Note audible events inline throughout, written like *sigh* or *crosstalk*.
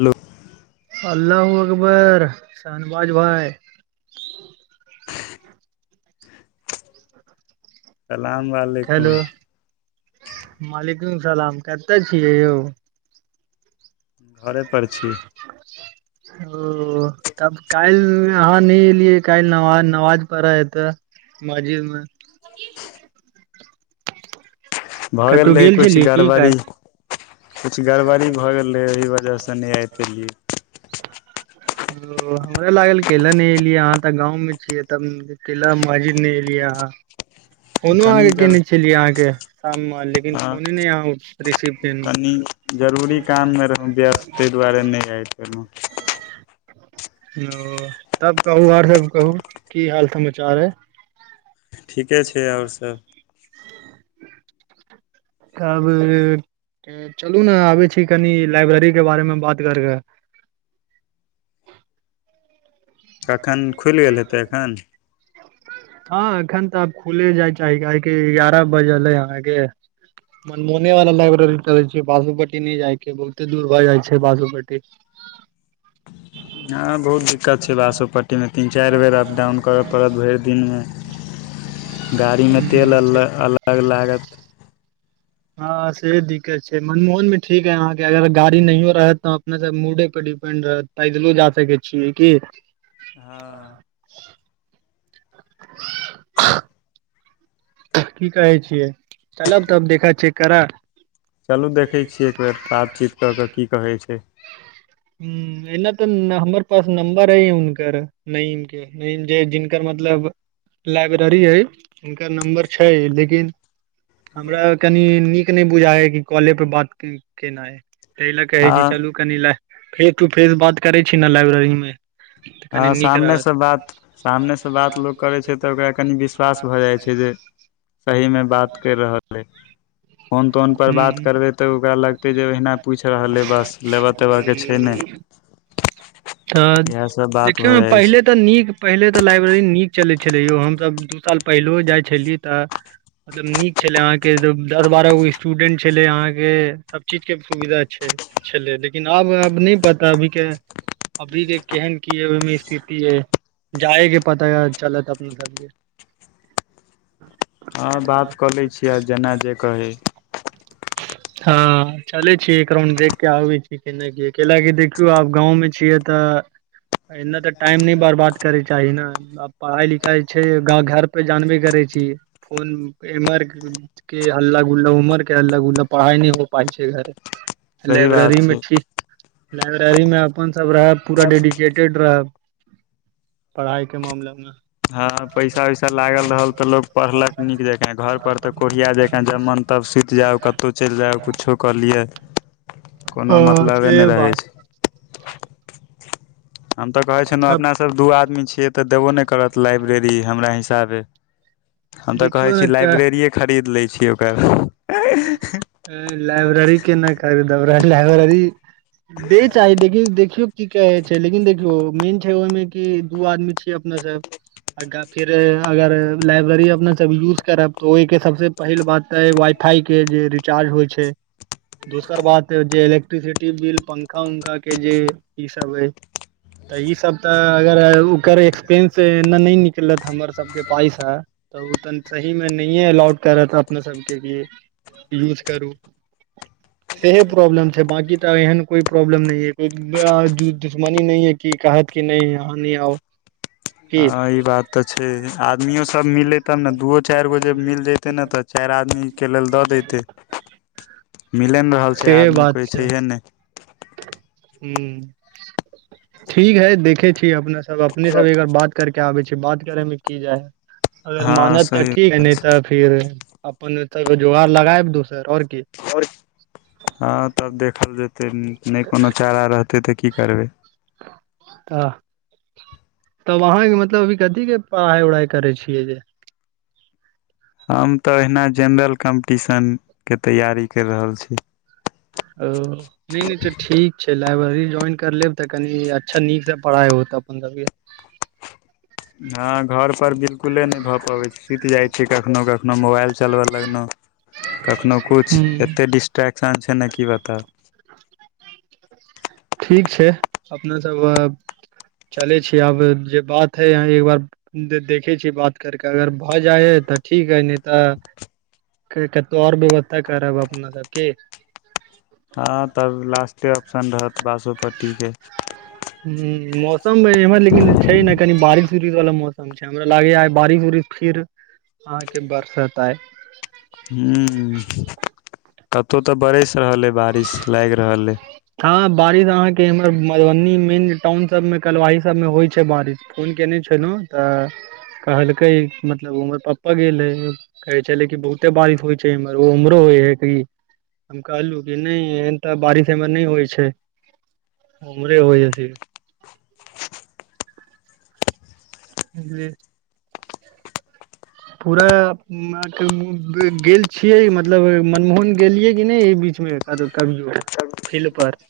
hello अल्ला हो अकबर शन बाजबै सलाम वालेकुम हेलो मालगुम सलाम केतऽ छियै यौ घरे पर छी ओ तब काइल अहाँ नै एलियै काइल नवा नवाज परहै एतऽ मस्जिद मऽ भऽ गेल कतहु रहै कुछ छलियै की गड़बड़ी काल्हि कुछ गड़बड़ी भऽ गेल रहै ओहि वजहसँ नय आइब पेलियै ओ हमरा लागल कैय लऽ नय एलियै अहाँ तऽ गाँव मे छियै तऽ कैय लऽ महजिद नय एलियै अहाँ फोनो कनि अहाँकेँ जल केयने छलियै अहाँकेँ शाम मऽ लेकिन हँ फोने नय अहाँ रिसीव केनु कनि जरूरी काममे रहौ व्यस्त तैय दुआरे नय आइब पेलै *inaudible* ओ तब कहू आओर सब कहू की हाल समाचार अय ठीके छै आओर सभ तब चलू नऽ आबै छी कनि लाइब्रेरी केँ बारे मे बात कर कऽ कखन खुइल गेल हेतै एखन *inaudible* हँ एखन तऽ आब खुले जाय छै कियकी एगारह बजलै अहाँके मनमोहने वाला लाइब्रेरी चलै छै बासोपट्टी नै जाय के बहुते दूर भऽ जाइ छै बासोपट्टी हँ बहुत दिक्कत छै बासोपट्टीमे तीन चैर बेर अपडाउन करऽ पड़त भैर दिनमे गाड़ीमे तेल हूं अल अलग लागत हँ सेहो दिक्कत छै मनमोहन मे ठीक अयअहाँके अगर गाड़ी नहियो रहत तऽ अपना सब मूडे पर डिपेंड रहत पैदलो जा सकै छियै कि हँ *inaudible* *inaudible* की कहै छियै चलब तब देखऽ चेक करऽ चलू देखै छियै एक बेेर बातचीत कऽ कऽ की कहैत छै हुॅं एना तऽ हमर पास नंबर अय हुनकर नइम के जे जिनकर मतलब लाइब्रेरी अय हुनकर नम्बर छै लेकिन हमरा कनि नीक नहि बुझाइ अयकि कॉले पर बात केनाई ताहि लऽ के अय हँ चलू कनि ला फेस टू फेस बात करै छी ने लाइब्रेरीमे हँ सामनेसँ बात सामनेसँ बात लोक करै छै तऽ ओकरा कनि विश्वास भऽ जाइ छै जे सही मे बात कैर रहल अय फोन तोन पर बात करबे ते ओकरा लगते जे ओहिना पूछ रहल अय बस लेबा तेब *unintelligible* तऽ इएह सब बात देखियौ भऽ ने जाइ पहिले छै तऽ नीक पहिले तऽ लाइब्रेरी नीक चलै छलै यौ हमतऽ दू साल पहिलैओ जाइ छलियै तऽ मतलब नीक छले अहाँ के दस बारह गो स्टूडेंट छले अहाँ के सब चीज के सुविधा छै छले लेकिन आब अब नहि पता अभी के अभी के केहन की ओयमेे स्थिति अय जाएके पता चलत अपने सबके हँ बात कऽ लै छियै आ जेना जे कहै *inaudible* हँ चले छी एक राउंड देख के आबे छी केना कि कइला कि आब गाँव में छियै त तऽ एहिना तऽ टाइम नै बर्बाद करैक चाही न आ पढ़ाई लिखाई छै गाँव घर पे जानबे करे छी फोन एमहर के हल्ला गुल्ला उमर के अलग उलग पढ़ाइ नहि हो पाइ छै घरे तऽ सही लाइब्रेरी बात मे छै ठीक लाइब्रेरी में अपन सब रहब पूरा डेडिकेट रहब पढ़ाई के मामले मे ह पैसा वैसा लागल रहल त लोग पढ़लक नीक जक घर पर ते कोरिया जका जब मन तब सुत ज जाउ कतहु चलि जाउ किछो कलियै कोनो ह मतलबे से नै रहै बात छै हम तऽ कहै छलहुँ तब अपनासभ दू आदमी छियै तऽ देबो नै करत लाइब्रेरी हमरा हिसाबे हम तऽ कहै देखियौ ने छी लाइब्रेरिए खरीद लै छी ओकर लाइब्रेरी केना खरीदब रह लाइब्रेरी दे चाही देखिन देखियौ की कहै छै लेकिन देखियौ मेन छै ओहिमे कि दू आदमी छियै अपना सब अगा फेर अगर लाइब्रेरी अपना सब यूज करब तऽ ओहिके सबसँ पहिल बात तऽ वाई फाई के जे रिचार्ज होइ छै दोसर बात जे इलेक्ट्रिसिटी बिल पंखा उंखा के जे ई सब है तऽ ई सब तऽ अगर ओकर एक्सपेंस एने नै निकलत हमर सबके पाइसा तऽ उऽ त सही मे नहिये अलउट कर अपना सब केँ *inaudible* लिए यूज करू *unintelligible* सेहे प्रॉब्लम छै बकी तऽ एहन कोई प्रॉब्लम न है को ब आ दु दुश्मनी न है की कहत कि नै अहान आहाँ नै आउ *inaudible* की हँ ई बात तऽ छै आदमियो सब सब मिले तब न दू ओ चाइर गो जे मिल जते न तऽ चाइर आदमी केँ लेल दऽ देते मिले नै रहल छै आदमी कोइ छैहे नै हु *inaudible* ठीक है देखे छी अपने सब अपने सब एकर बात करके आबै छै बात करे में की जाय है अगर हँ मानत तऽ सही ठीक बात है छै, तऽ फिर अपन ओत जोगड़ लगायब दोसर ओर की और *inaudible* हँ तब देखल जेतै नै कोनो चारा रहतै तऽ की करबै *unintelligible* तब अहाँकेँ मतलब अभ कथी केँ पढ़ाई उढ़ाई करे छियै जे हम तऽ अहिना जेनरल कम्पटिशन केँ तैयारी कर रहल छी हेलो नै नै तऽ ठीक छै लाइब्रेरी ज्वाइन कर लेब तऽ कनि अच्छा नीकसँ पढ़ाइ होत अपन सब केँ हँ घर पर बिल्कुले नै भऽ पबैत छै सुत जाइत छै कखनो कखनो मोबाइल चलब लगनौ कखनो किछ हूँ एतेक डिस्ट्रेक्शन छै न की बतेब *unintelligible* ठीक छै अपने सब अ चलै छी आब जे बात एक बार दे देखे छीयै बात करक अगर भऽ जाइ है तऽ ठीक है नै तऽ केई कतों और भी व्यवस्था करब अपना सब की हँ तब लास्टे ऑप्शन रहत बासोपट्टी केँ *unintelligible* हु मौसम एमहर लेकिन छै न कनि बारिश उरिश वाला मौसम छै हमरा लागेय बारिश उारिश फीर अहाँकेँ बरसत आय हु *inaudible* कतौ तऽ आय बरस रहल अ बारिश लाइग रहल अए हँ बारिश अहाँकेँ एम्हर मधुबनी मेन टाउन सब में कलवाही सब में होइ छै बारिश फोन केने छलौ तऽ कहलकै मतलब हमर पप्पा गेलै है कहै छलै कि बहुते बारिश होइ छै इमहर उमहरो होइ है कि हम कहलु कि नै एन तऽ बारिशमे नै होइ छै *inaudible* ओमहरे होइ है फिर *unintelligible* *unintelligible* *unintelligible* गेल छियै मतलब मनमोहन गेलियै कि नै एहि बीच मे कभियो फिलपर *inaudible*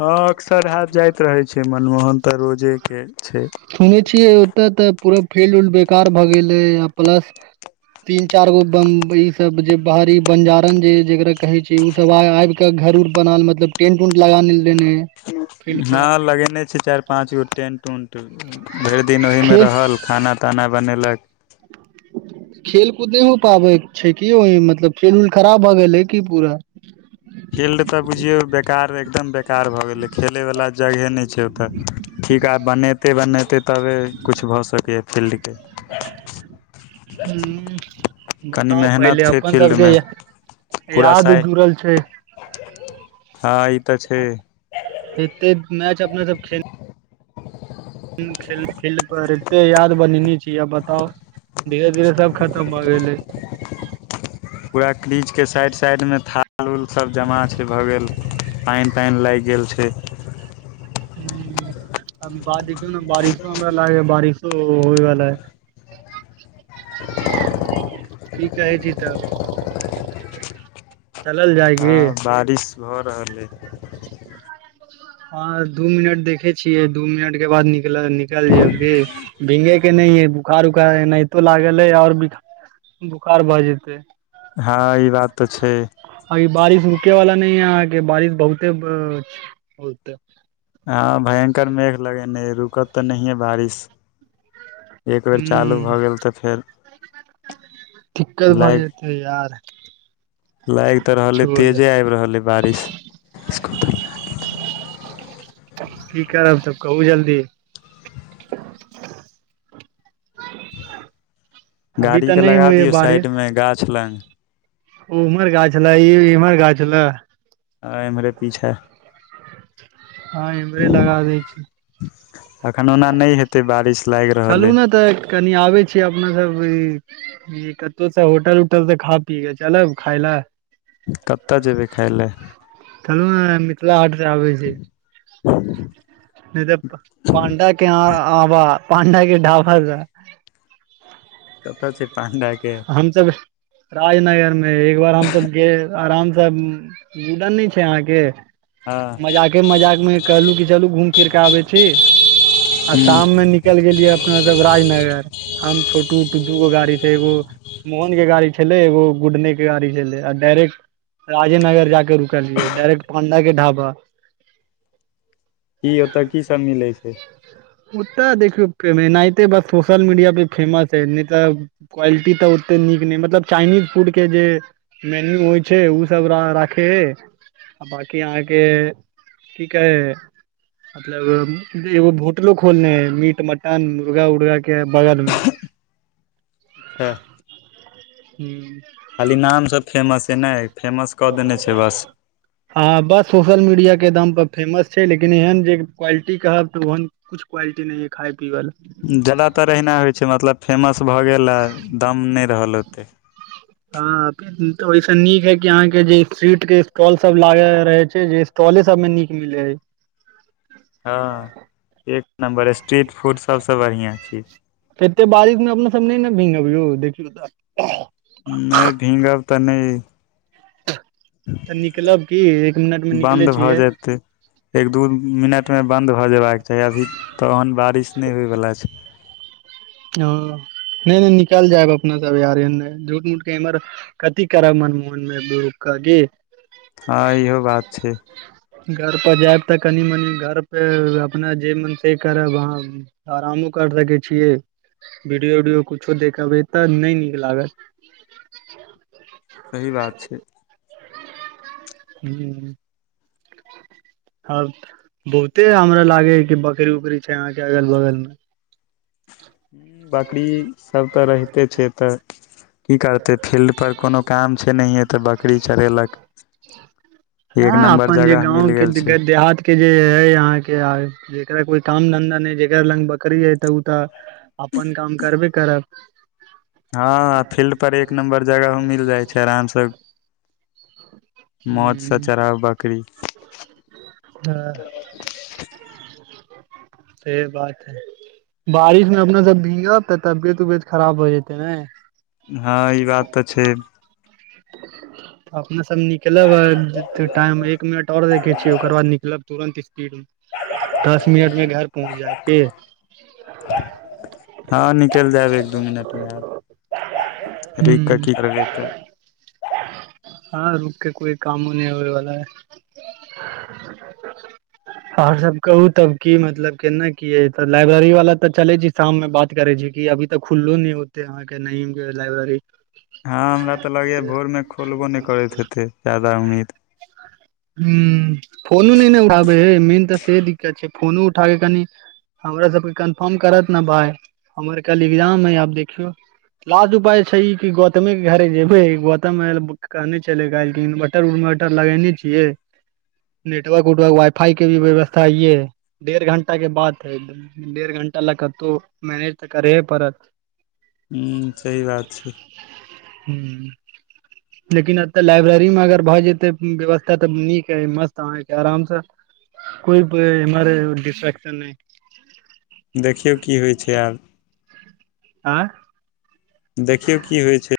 हऽ अक्सर हाँ जाइत रहे छै मनमोहन तऽ रोजे केँ छै सुन छियै ओतय तऽ पूरा फील्ड उल्ड बेकार भए गेलै आ प्लस तीन चार गो बम्ब ई सब जे बाहरी बंजारण जे जेकरा कहे छै कि ओ सब आय आब कऽ घर उर बनान मतलब टेंट ऊंट लगान लेल है फील्ड पर हँ लगेने छैय चाइर पाँच गो टेन्ट उन्ट भैर दिन ओहि में खे रहल खाना -ताना बनेलक खेल कूद नै हो पाबै छैय कि यो मतलब खेल उल खराब भऽ गेलै कि पूरा फील्ड तऽ बुझियो बेकार रहै एकदम बेकार भऽ गेले खेले वला जगहे नै छैय ओ तऽ ठीका बनेतै बनेतै तबे किछ भऽ सकैय फील्ड केँ *unintelligible* कनि बताउ पहिले मेहनत छै अपन सबके फील्डमे पूरा याद साइ जुड़ल छै हँ ई तऽ छै एतेक मैच अपना सब खेल *unintelligible* खेल-खेल-खेल पर एते याद बनेने छी किया बताउ धीरे - धीरे सब खतम भऽ गेलै पूरा क्रिचके साइड - साइड मे थाल उल सभ जमा छैय भऽ गेल पानि तानि लागि गेल छै हूं बाद देखियौ ने बारिशमे हमरा लागैया बारिशो होइ वला य *inaudible* कि कहै छी तब चलल जाय की हँ बारिश भऽ रहल अछि हँ दू मिनट देखै छियै दू मिनट के बाद निकलल निकलि जायब की भींगे के नहि है बोखार उखार एनाहितो लागल है और बोखार भऽ जेते हँ ई बात तऽ छै अभी बारिश रुकै वाला नै यै अहाँके बारिश बहुते बते हँ भयंकर मेघ लगेने यै रुकत तऽ नहिये बारिश एक बेर चालू हूं भऽ गेल तऽ फेर दिक्कत भऽ लाइफ जेतै यार लागि तऽ रहलै छोड़ तेजे आबि रहल ऐ बारिश की करब तब कहू जल्दी अभी गाड़ी तऽ के नहि लगा होइये दियौ साइड बारिश मे गाछ लग ओ उम्हर गाछ छले ई इम्हर गाछ छले आ एम्हरे पीछा हँ इम्हरे लगा दै छी अखन ओना नै हेतै बारिश लागि चलू रहल अइ ने तऽ कनि आबै छी अपना सब ई ई कतहुसँ होटल उटल से खा पीे के चलब खाय लऽ कतऽ जेबै खाय लए चलू नऽ आय मिथिला हाट सऽआबै छी ह *unintelligible* नहि तऽ पांडा के यहाॅं आब पांडा के ढाबा सऽ कतऽ छै पाण्डा के हम सब राजनगर मे एक बार हमसब गे आराम से मुडन नै छै अहाँके हँ मजाके मजाक मे कहलू की चलू घूम फिर के आबै छी आ हूँ शाम मे नि कल गेलियै अपना सब राजनगर हम छोटू टुट्टु के गाड़ी से एगो मोहन के गाड़ी छलै एगो गुडने के गाड़ी छलै आ डायरेक्ट राजेनगर जाक' रुक लियै डायरेक्ट पांडा के ढाबा की ओतय की सब मिलै छै ओ तऽ देखियौे एनहिते बस सोशल मीडिया पे फेमस है नहि तऽ क्वाय लटि तऽ ओते नीक नहि मतलब चाइनीज फूड के जे मेन्यू होइ छै उ सब राखे अछि आ बांकी अहांके ठीक अय मतलब एगो भोटलो खोलने अई मीट मटन मुर्गा उर्गा के बगल मे अचछा हूँ खाली नाम स फेमस छै नै फेमस कऽ देने छै बस त *inaudible* हँ बस सोशल मीडिया के दम प फेमस छै लेकिन एहन जे क्वालिटी कहब तऽ ओहन कुछ क्वालिटीं नै यै खाय पीबै ला जादातर अहिना होइ छै मतलब फेमस भऽ गेल आ दाम नै रहल ओते हँ तऽ त ओईस नीक है कि अहाँ के जे स्ट्रीट के स्टॉल सब लागल रहै छै जे स्टॉले सब मे नीक मिले हय हँ एक नम्बर स्ट्रीट फूड सबसँ बढ़ियाँ छै ऐते बारिश मे अपना सब नै ने भींगब यौ देखियौ त नै भींगब त नै त निकलब की एक मिनट मे बन्द निकलै भऽ छियै जेतै एक दू मिनट मे बन्द भ जेबाक चाही अभी त ओहन बारिश नै होइवला छै ओ नै नै निकल जायब अपना सब यारेन झूठ मुठ के इमहर कथी करारब मन मोहन मे बूरकागे *unintelligible* हाँ इहो बात छै घर पर जायब त कनि मनी घर पे अपना जे मन से करब अहाँ आरा मो कर सकैे छियै वीडियो उडियो कुछो देखबै त नै नीक लागत सही बात छै हूँ आ बहुते हमरा लागै या कि बकरी उकरी छै आहाँ के अगल बगल मे हूँ बकरी सब त रहिते छै एत की करतै फील्ड पर कोनो काम छै नहिये त बकरी चरेलक एक हँ नम्बर अपन जे जगह गाँंव मिल के गेल छै देहात के जे ऐ यहाँ के जेकरा कोई काम धंधा नै जेकरा लग बकरी ऐ उ त अपन काम करबे करब हाँ हाँ फील्ड पर एक नम्बर जगह हो मिल जाइ छै आराम स हूँ बकरी हँ से बात है बारिश मे अपना सब भींगब त तबियत उबियत खराब हो जेतै नाय हाँ ई बात त छै अपना सब निकलब आ टाइम एक मिनट आओर देखै छियै ओकर बाद निकलब तुरन्त स्पीड मे दस मिनट मे घर पहुँच जाएब की हाँ निकैल जाएब एक दो मिनट मे आब रुक क ह की करबै एत हाँ रुक के कोई कामो नै होएवला अई आओर सब कहू तब की मतलब केना की अई त लाइब्रेरी वाला त चलै छी शाम मे बात करै छी की अभी तक खुलो नै होतै आहाँ के न लाइब्रेरी हाँ हमरा त लगैया भोर मे खोलबो नै करैत हेतै जादा उम्मीद *inaudible* हूँ फोनो नै ने उठाबै है मेन तऽ से दिक्कत छैय फोनो उठाब क कनि हमरा सबके कन्फर्म करत न भाय हमर कल एग्जाम अई आब देखियौ लास्ट उपाय छैय ई कि गौतमे के घरे जेबै गौतम कहने छले गाइज इनबटर उन बटर लगेने छिये नेटवर्क उटवर्क वाईफाई के भी व्यवस्था ये डेढ़ घण्टा के बात है डेढ़ घंटा लग कतु मैनेज त करे हे पड़त हूँ सही बात छे हूँ लेकिन एतय लाइब्रेरी में अगर भए जेते व्यवस्था तऽ नीक य मस्त अहाँ के आराम से *inaudible* देखियौ कि होइ छैय आब आँय देखियौ कि होइ छैय